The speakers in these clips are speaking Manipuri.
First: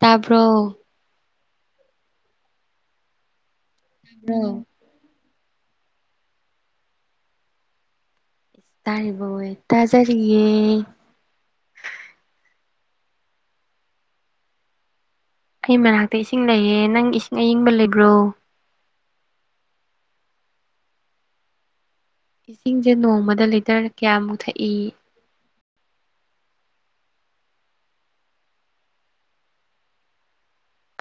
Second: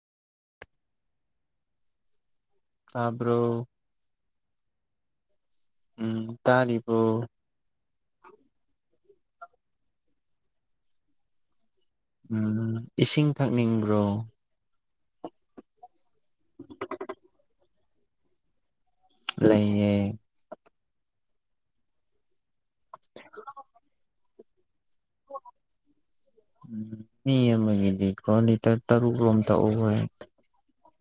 ꯇꯥꯕ꯭ꯔꯣ ꯇꯥꯕ꯭ꯔꯣ ꯎꯝ ꯎꯝ ꯇꯥꯔꯤꯕꯣ ꯇꯥꯔꯤꯕꯣꯏ ꯇꯥꯖꯔꯤꯌꯦ ꯎꯝ ꯏꯁꯤꯡ ꯊꯛꯅꯤꯡꯕ꯭ꯔꯣ ꯑꯩ ꯃꯅꯥꯛꯇ ꯏꯁꯤꯡ ꯂꯩꯌꯦ ꯅꯪ ꯏꯁꯤꯡ ꯑꯌꯤꯡꯕ ꯂꯩꯕ꯭ꯔꯣ ꯂꯩꯌꯦ ꯏꯁꯤꯡꯁꯦ ꯅꯣꯡꯃꯗ ꯂꯤꯇꯔ ꯀꯌꯥꯃꯨꯛ ꯊꯛꯏ ꯃꯤ ꯑꯃꯒꯤꯗꯤꯀꯣ ꯂꯤꯇꯔ ꯇꯔꯨꯛꯔꯣꯝ ꯊꯛꯎ ꯍꯥꯏ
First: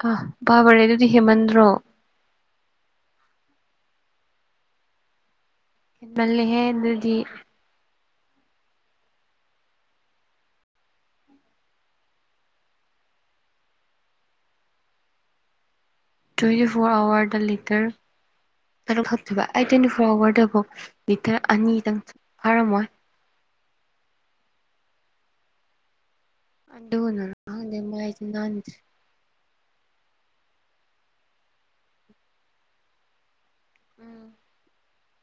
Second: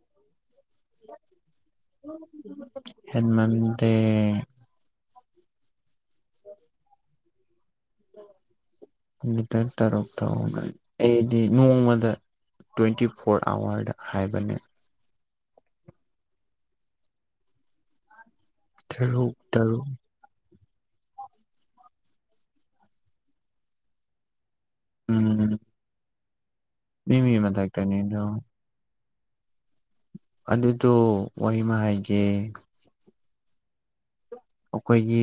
ꯑꯥ ꯍꯦꯟꯃꯟꯗꯦ ꯇꯜꯂꯤꯍꯦ ꯑꯗꯨꯗꯤ ꯂꯤꯇꯔ ꯇꯔꯨꯛ ꯊꯛꯎ ꯑꯩꯗꯤ ꯅꯣꯡꯃꯗ ꯇ꯭ꯋꯦꯟꯇꯤ ꯐꯣꯔ ꯑꯋꯥꯔꯗ ꯍꯥꯏꯕꯅꯦ ꯇ꯭ꯋꯦꯟꯇꯤ ꯐꯣꯔ ꯑꯋꯥꯔꯗ ꯂꯤꯇꯔ ꯇꯔꯨꯛ ꯊꯛꯇꯣꯏꯕ ꯑꯩꯗꯤ ꯇ꯭ꯋꯦꯟꯇꯤ ꯐꯣꯔ ꯑꯋꯥꯔꯗ ꯐꯥꯎ ꯂꯤꯇꯔ ꯑꯅꯤꯗꯪ ꯐꯥꯔꯝꯃꯣꯏ ꯎꯝ ꯃꯤ ꯃꯤ ꯑꯗꯨꯅꯔ ꯈꯪꯗꯦ ꯃꯊꯛꯇꯅꯤꯗꯣ ꯃꯥꯏꯖꯦ ꯅꯥꯟꯗ꯭ꯔꯤ ꯑꯗꯨꯗꯣ ꯋꯥꯔꯤꯃ ꯍꯥꯏꯒꯦ ꯎꯝ ꯑꯩꯈꯣꯏꯒꯤ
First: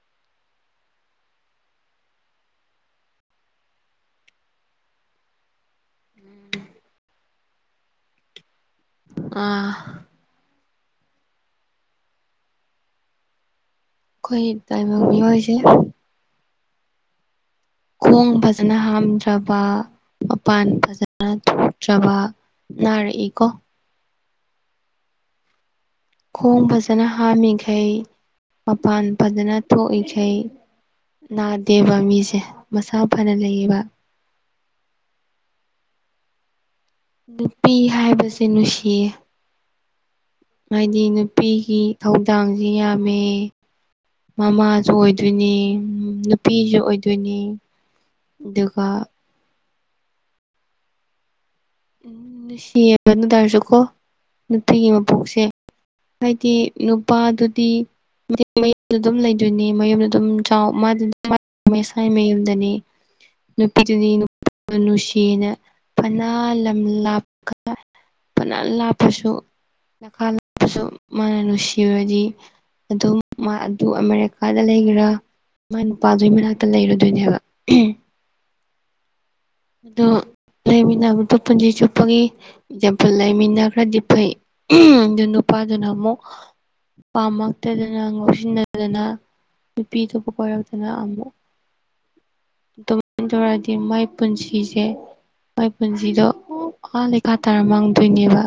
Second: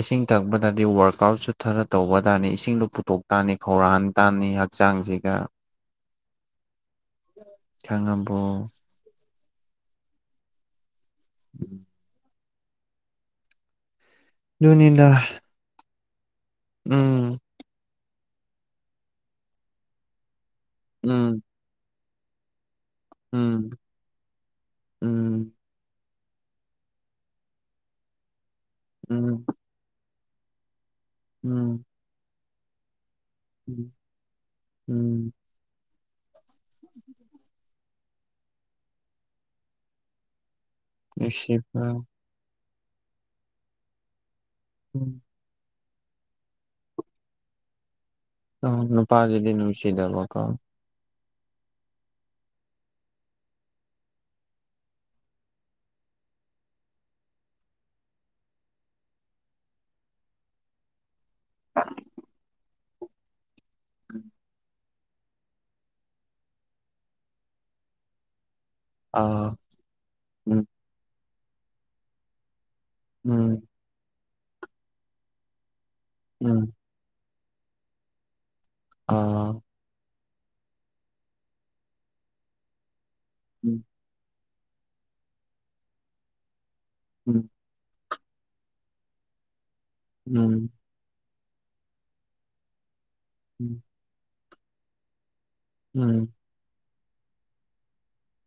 ꯏꯁꯤꯡ ꯊꯛꯄ ꯇꯥꯗꯤ ꯋꯥꯔꯛ ꯑꯥꯎꯠꯁꯨ ꯈꯔ ꯇꯧꯕ ꯇꯥꯝꯅꯤ ꯏꯁꯤꯡꯗꯣ ꯄꯨꯇꯣꯛ ꯇꯥꯝꯅꯤ ꯈꯧꯔꯥꯡꯍꯟ ꯇꯥꯝꯅꯤ ꯍꯛꯆꯥꯡꯁꯤꯒ ꯎꯝ ꯈꯪꯉꯥꯕꯣ ꯑꯥ [inaudible] ꯑꯩꯈꯣꯏ ꯇꯥꯏꯕꯪ ꯑꯗꯨꯅꯤꯗ ꯃꯤꯑꯣꯏꯁꯦ ꯎꯝ ꯈꯣꯡ ꯐꯖꯅ ꯍꯥꯝꯗ꯭ꯔꯕ ꯃꯄꯥꯟ ꯐꯖꯅ ꯎꯝ ꯊꯣꯛꯇ꯭ꯔꯕ ꯅꯔꯛꯏꯀꫭ ꯎꯝ ꯎꯝ ꯈꯣꯡ ꯐꯖꯅ ꯍꯥꯝꯃꯤꯈꯩ ꯃꯄꯥꯟ ꯎꯝ ꯎꯝ ꯐꯖꯅ ꯊꯣꯛꯏꯈꯩ ꯑꯩꯩ ꯅꯥꯗꯦꯕ ꯃꯤꯁꯦ ꯃꯁꯥ ꯐꯅ ꯂꯩꯌꯦꯕ ꯝ ꯎꯝ ꯅꯨꯄꯤ ꯍꯥꯏꯕꯁꯦ ꯅꯨꯡꯁꯤꯌꯦ ꯍꯥꯏꯗꯤ ꯅꯨꯄꯤꯒꯤ ꯅꯨꯡꯁꯤꯕ ꯊꯧꯗꯥꯡꯁꯤ ꯌꯥꯝꯃꯦ ꯃꯃꯥꯁꯨ ꯎꯝ ꯑꯣꯏꯗꯣꯏꯅꯤ ꯅꯨꯄꯤꯁꯨ ꯑꯣꯏꯗꯣꯏꯅꯤ ꯑ ꯑꯗꯨꯒ ꯅꯨꯄꯥꯁꯤꯗꯤ ꯅꯨꯡꯁꯤꯗꯕꯀꯣ ꯎꯝ ꯅꯨꯡꯁꯤꯕ ꯑꯗꯨ ꯇꯔꯁꯨꯀꯣ ꯅꯨꯡꯇꯤꯒꯤ ꯃꯄꯣꯛꯁꯦ ꯍꯥꯏꯗꯤ ꯅꯨꯄꯥꯗꯨꯗꯤ ꯃꯌꯨꯝꯗ ꯑꯗꯨꯝ ꯂꯩꯗꯣꯏꯅꯤ ꯃꯌꯨꯝꯗ ꯑꯗꯨꯝ ꯆꯥꯎ ꯃꯥꯗꯤ ꯁꯥꯏ ꯃꯌꯨꯝꯗꯅꯤ ꯅꯨꯄꯤꯗꯨꯅꯤ ꯅꯨꯡꯁꯤꯅ ꯐꯅ ꯂꯝ ꯂꯥꯞꯄꯒ ꯂꯥꯞꯄꯁꯨ ꯑꯥ ꯅꯅꯥꯥ ꯎꯝ ꯂꯥꯞꯄꯁꯨ ꯃꯥꯅ ꯅꯨꯡꯁꯤꯔꯗꯤ ꯑ ꯎꯝ ꯑꯗꯨ ꯑꯃꯦꯔꯤꯀꯥꯗ ꯂꯩꯒꯦꯔꯥ ꯃꯥ ꯅꯨꯄꯥꯗꯨꯒꯤ ꯃꯅꯥꯛꯇ ꯎꯝ ꯂꯩꯔꯗꯣꯏꯅꯦꯕ ꯍ ꯑꯣ ꯑꯗꯨ ꯂꯩꯃꯤꯟꯅꯕꯗ ꯄꯨꯟꯁꯤ ꯆꯨꯞꯄꯒ ꯄꯨ ꯎꯝ ꯂꯩꯃꯤꯟꯅꯈ꯭ꯔꯗꯤ ꯐꯩ ꯑꯗꯨ ꯅꯨꯄꯥꯗꯨꯅ ꯑꯃꯨꯛ ꯎꯝ ꯄꯥꯝꯃꯛꯇꯗꯅ ꯑꯉꯥꯡ ꯉ ꯂꯧꯁꯤꯟꯅꯗꯅ ꯅꯨꯄꯤꯇꯕꯨ ꯎꯝ ꯄꯔꯛꯇꯅ ꯑꯃꯨꯛ ꯇꯧꯔꯗꯤ ꯎꯝ ꯃꯥꯏ ꯄꯨꯟꯁꯤꯁꯦ ꯃꯣꯏ ꯄꯨꯟꯁꯤꯗꯣ ꯎꯝ ꯑꯥ ꯂꯩꯈꯥ ꯇꯥꯔ ꯃꯥꯡꯗꯣꯏꯅꯦꯕ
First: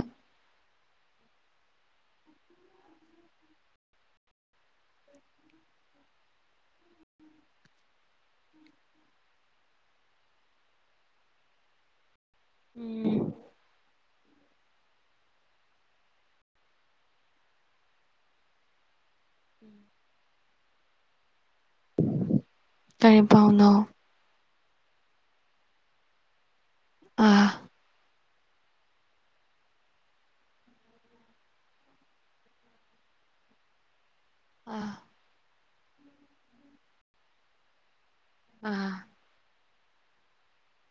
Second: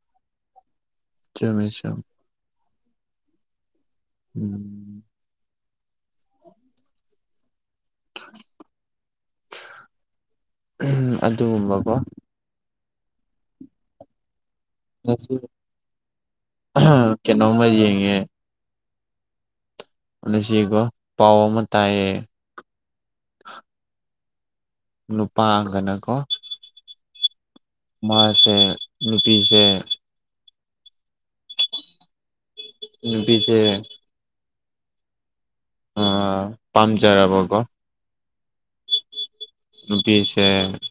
ꯆꯃꯦꯃꯦꯁꯝ ꯎꯝ ꯑꯗꯨꯒꯨꯝꯕꯀꯣ ꯎꯝ ꯀ ꯅꯣꯡꯃꯗꯤꯉꯦ ꯎꯝ ꯑꯗꯨꯁꯤꯒꯣ ꯄꯥꯎ ꯑꯃ ꯇꯥꯏꯌꯦ ꯀꯔꯤꯄꯥꯎꯅꯣ ꯅꯨꯄꯥꯒꯅꯀꯣ ꯑ ꯃꯥꯁꯦ ꯅꯨꯄꯤꯁꯦ ꯅꯨꯄꯤꯁꯦ ꯑ ꯑꯥ ꯄꯥꯝꯖꯔꯕꯀꯣ ꯑ ꯅꯨꯄꯤꯁꯦ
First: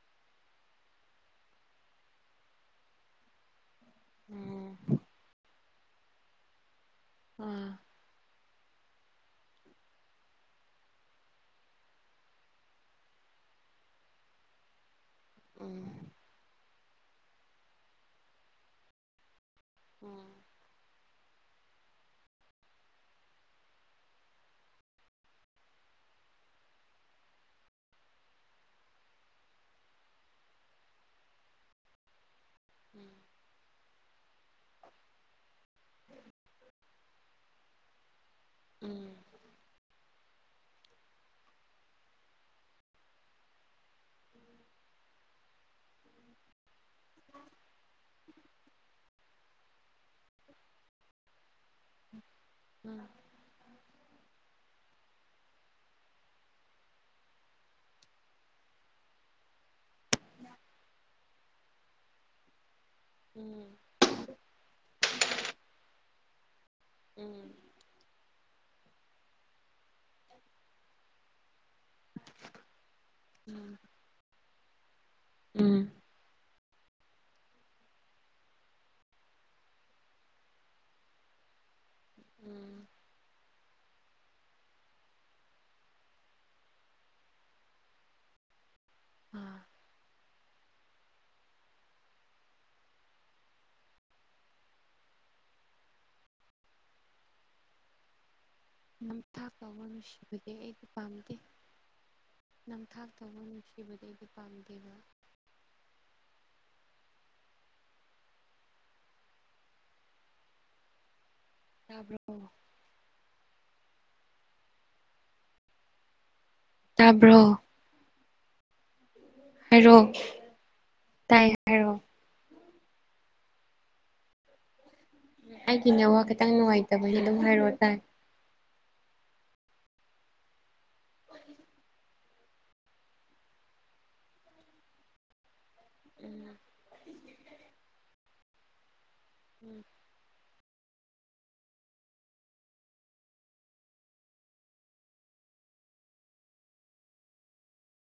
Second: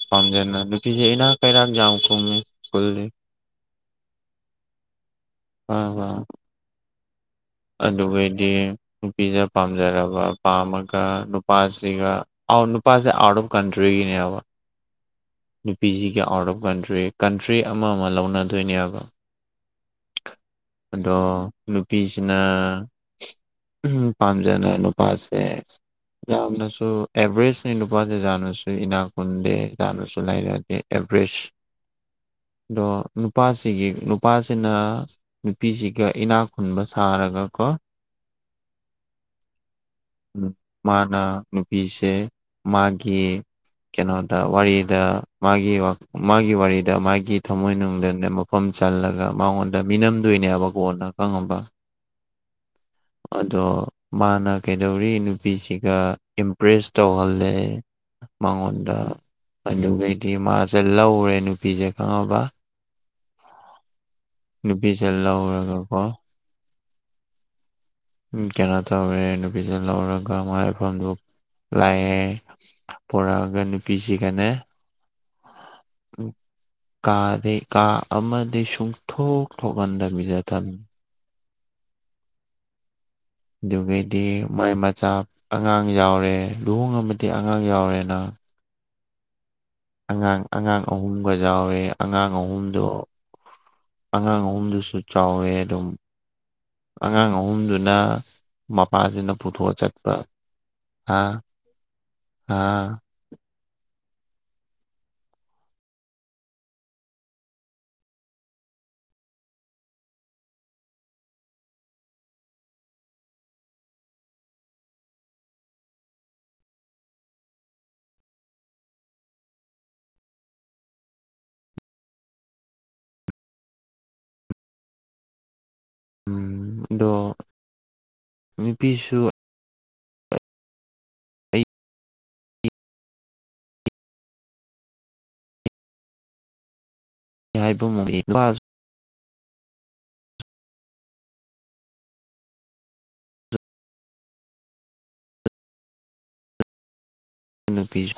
ꯄꯥꯝꯖꯅ ꯅꯨꯄꯤꯁꯦ ꯏꯅꯥꯛ ꯀꯩꯔꯥꯛ ꯌꯥꯎ ꯀꯨꯝꯃꯤ ꯁ꯭ꯀꯨꯜꯜꯂꯤ ꯎꯝ ꯑ ꯋꯥ ꯑꯥ ꯑꯗꯨꯩꯗꯤ ꯅꯨꯄꯤꯗ ꯄꯥꯝꯖꯔꯕ ꯄꯥꯝꯃꯒ ꯅꯨꯄꯥꯁꯤꯒ ꯑ ꯅꯨꯄꯥꯥꯁꯦ ꯑꯥꯎꯠ ꯑꯣꯐ ꯀꯟꯇ꯭ꯔꯤꯒꯤꯅꯦ ꯍꯥꯏꯕ ꯎꯝ ꯅꯨꯄꯤꯁꯤꯒꯤ ꯑꯥꯎꯠ ꯑꯣꯐ ꯀꯟꯇ꯭ꯔꯤ ꯀꯟꯇ꯭ꯔꯤ ꯑꯃ ꯑꯃ ꯂꯧꯅꯗꯣꯏꯅꯦꯕ ꯎꯝ ꯑꯗꯣ ꯅꯨꯄꯤꯁꯤꯅ ꯎ ꯄꯥꯝꯖꯅ ꯅꯨꯄꯥꯁꯦ ꯌꯥꯝꯅꯁꯨ ꯑꯦꯚꯔꯦꯖꯅꯤ ꯅꯨꯄꯥꯁꯦꯖꯥꯠꯅꯁꯨ ꯏꯅꯥꯛ ꯈꯨꯟꯗꯦ ꯌꯥꯥꯅꯁꯨ ꯂꯩꯥꯏꯔꯗꯤꯦ ꯐ꯭ꯔꯦꯁ [unintelligible] ꯗꯣ ꯅꯨꯄꯥꯁꯤꯒꯤ ꯅꯨꯄꯥ ꯅ ꯅꯨꯄꯤꯁꯤꯒ ꯏꯅꯥꯛ ꯈꯨꯟꯕ ꯁꯥꯔꯒꯀꯣ ꯎꯝ ꯃꯥꯅ ꯅꯨꯄꯤꯁꯦ ꯃꯥꯒꯤ ꯀꯩꯅꯣꯗ ꯋꯥꯔꯤꯗ ꯃꯥꯒꯤ ꯃꯥꯒꯤ ꯋꯥꯔꯤꯗ ꯃꯥꯒꯤ ꯊꯝꯃꯣꯏꯅꯨꯡꯗꯅꯦ ꯃꯐꯝ ꯆꯜꯂꯒ ꯃꯉꯣꯟꯗ ꯃꯤꯅꯝꯗꯣꯏꯅꯦꯕ ꯀꯣꯟꯅ ꯈꯪꯉꯕ ꯑꯗꯣ ꯃꯥꯅ ꯀꯩꯗꯧꯔꯤ ꯅꯨꯄꯤꯁꯤꯒ ꯏꯝꯄ꯭ꯔꯦꯁ ꯇꯧꯍꯜꯂꯦ ꯃꯉꯣꯟꯗ ꯑꯗꯨꯒꯩꯗꯤ ꯃꯥꯁꯦ ꯂꯧꯔꯦ ꯅꯨꯄꯤꯁꯦ ꯈꯪꯉꯕ ꯎꯝ ꯅꯨꯄꯤꯁꯦ ꯂꯧꯔꯒꯀꯣ ꯎꯝ ꯀꯩꯅꯣ ꯇꯧꯔꯦ ꯅꯨꯄꯤꯁꯦ ꯂꯧꯔꯒ ꯃꯥꯏꯐꯝꯗꯨ ꯂꯥꯛꯑꯦ ꯄꯔꯛꯑꯒ ꯅꯨꯄꯤꯁꯤꯒꯅ ꯎꯝ ꯀꯥꯗꯤ ꯀꯥ ꯑꯃꯗꯤ ꯁꯨꯡꯊꯣꯛ ꯊꯣꯛꯍꯟꯗꯕꯤꯗ ꯊꯝꯃꯦ ꯎꯝ ꯑꯗꯨꯒꯩꯗꯤ ꯃꯥꯏ ꯃꯆꯥ ꯑꯉꯥꯡ ꯌꯥꯎꯔꯦ ꯂꯨꯍꯣꯡꯉꯕꯗꯤ ꯑꯉꯥꯡ ꯌꯥꯎꯔꯦꯅ ꯑꯝ ꯑꯉꯥꯡ ꯑꯉꯥꯡ ꯑꯍꯨꯝꯒ ꯌꯥꯎꯔꯦ ꯑꯉꯥꯡ ꯑꯍꯨꯝꯗꯣ ꯑꯉꯥꯡ ꯑꯍꯨꯝꯗꯨꯁꯨ ꯆꯥꯎꯋꯦ ꯑꯗꯨꯝ ꯑꯉꯥꯡ ꯑꯍꯨꯝꯗꯨꯅ ꯃꯄꯥꯁꯤꯅ ꯅꯝꯊꯥꯛ ꯄꯨꯊꯣꯛꯑ ꯇꯧꯕ ꯆꯠꯄ ꯅꯨꯡꯁꯤꯕꯗꯤ ꯑꯩꯗꯤ ꯍꯥ ꯄꯥꯝꯗꯦ ꯍꯥ ꯅꯝꯊꯥꯛ ꯇꯧꯕ ꯃꯤ ꯅꯨꯡꯁꯤꯕꯗꯤ ꯑꯩꯗꯤ ꯄꯥꯝꯗꯦꯕ ꯇꯥꯕ꯭ꯔꯣ ꯇꯥꯕ꯭ꯔꯣ ꯍꯥꯏꯔꯣ ꯇꯥꯏ ꯍꯥꯏꯔꯣ ꯑꯩꯒꯤ ꯅꯦꯠꯋꯥꯛ ꯈꯤꯇꯪ ꯎꯝ ꯅꯨꯡꯉꯥꯏꯇꯕꯒꯤ ꯑꯗꯨꯝ ꯍꯥꯏꯔꯛꯑꯣ ꯇꯥꯏ ꯄꯤꯁꯨ [unintelligible] ꯎꯝ [unintelligible] ꯎꯝ ꯅꯨꯄꯤꯁꯨ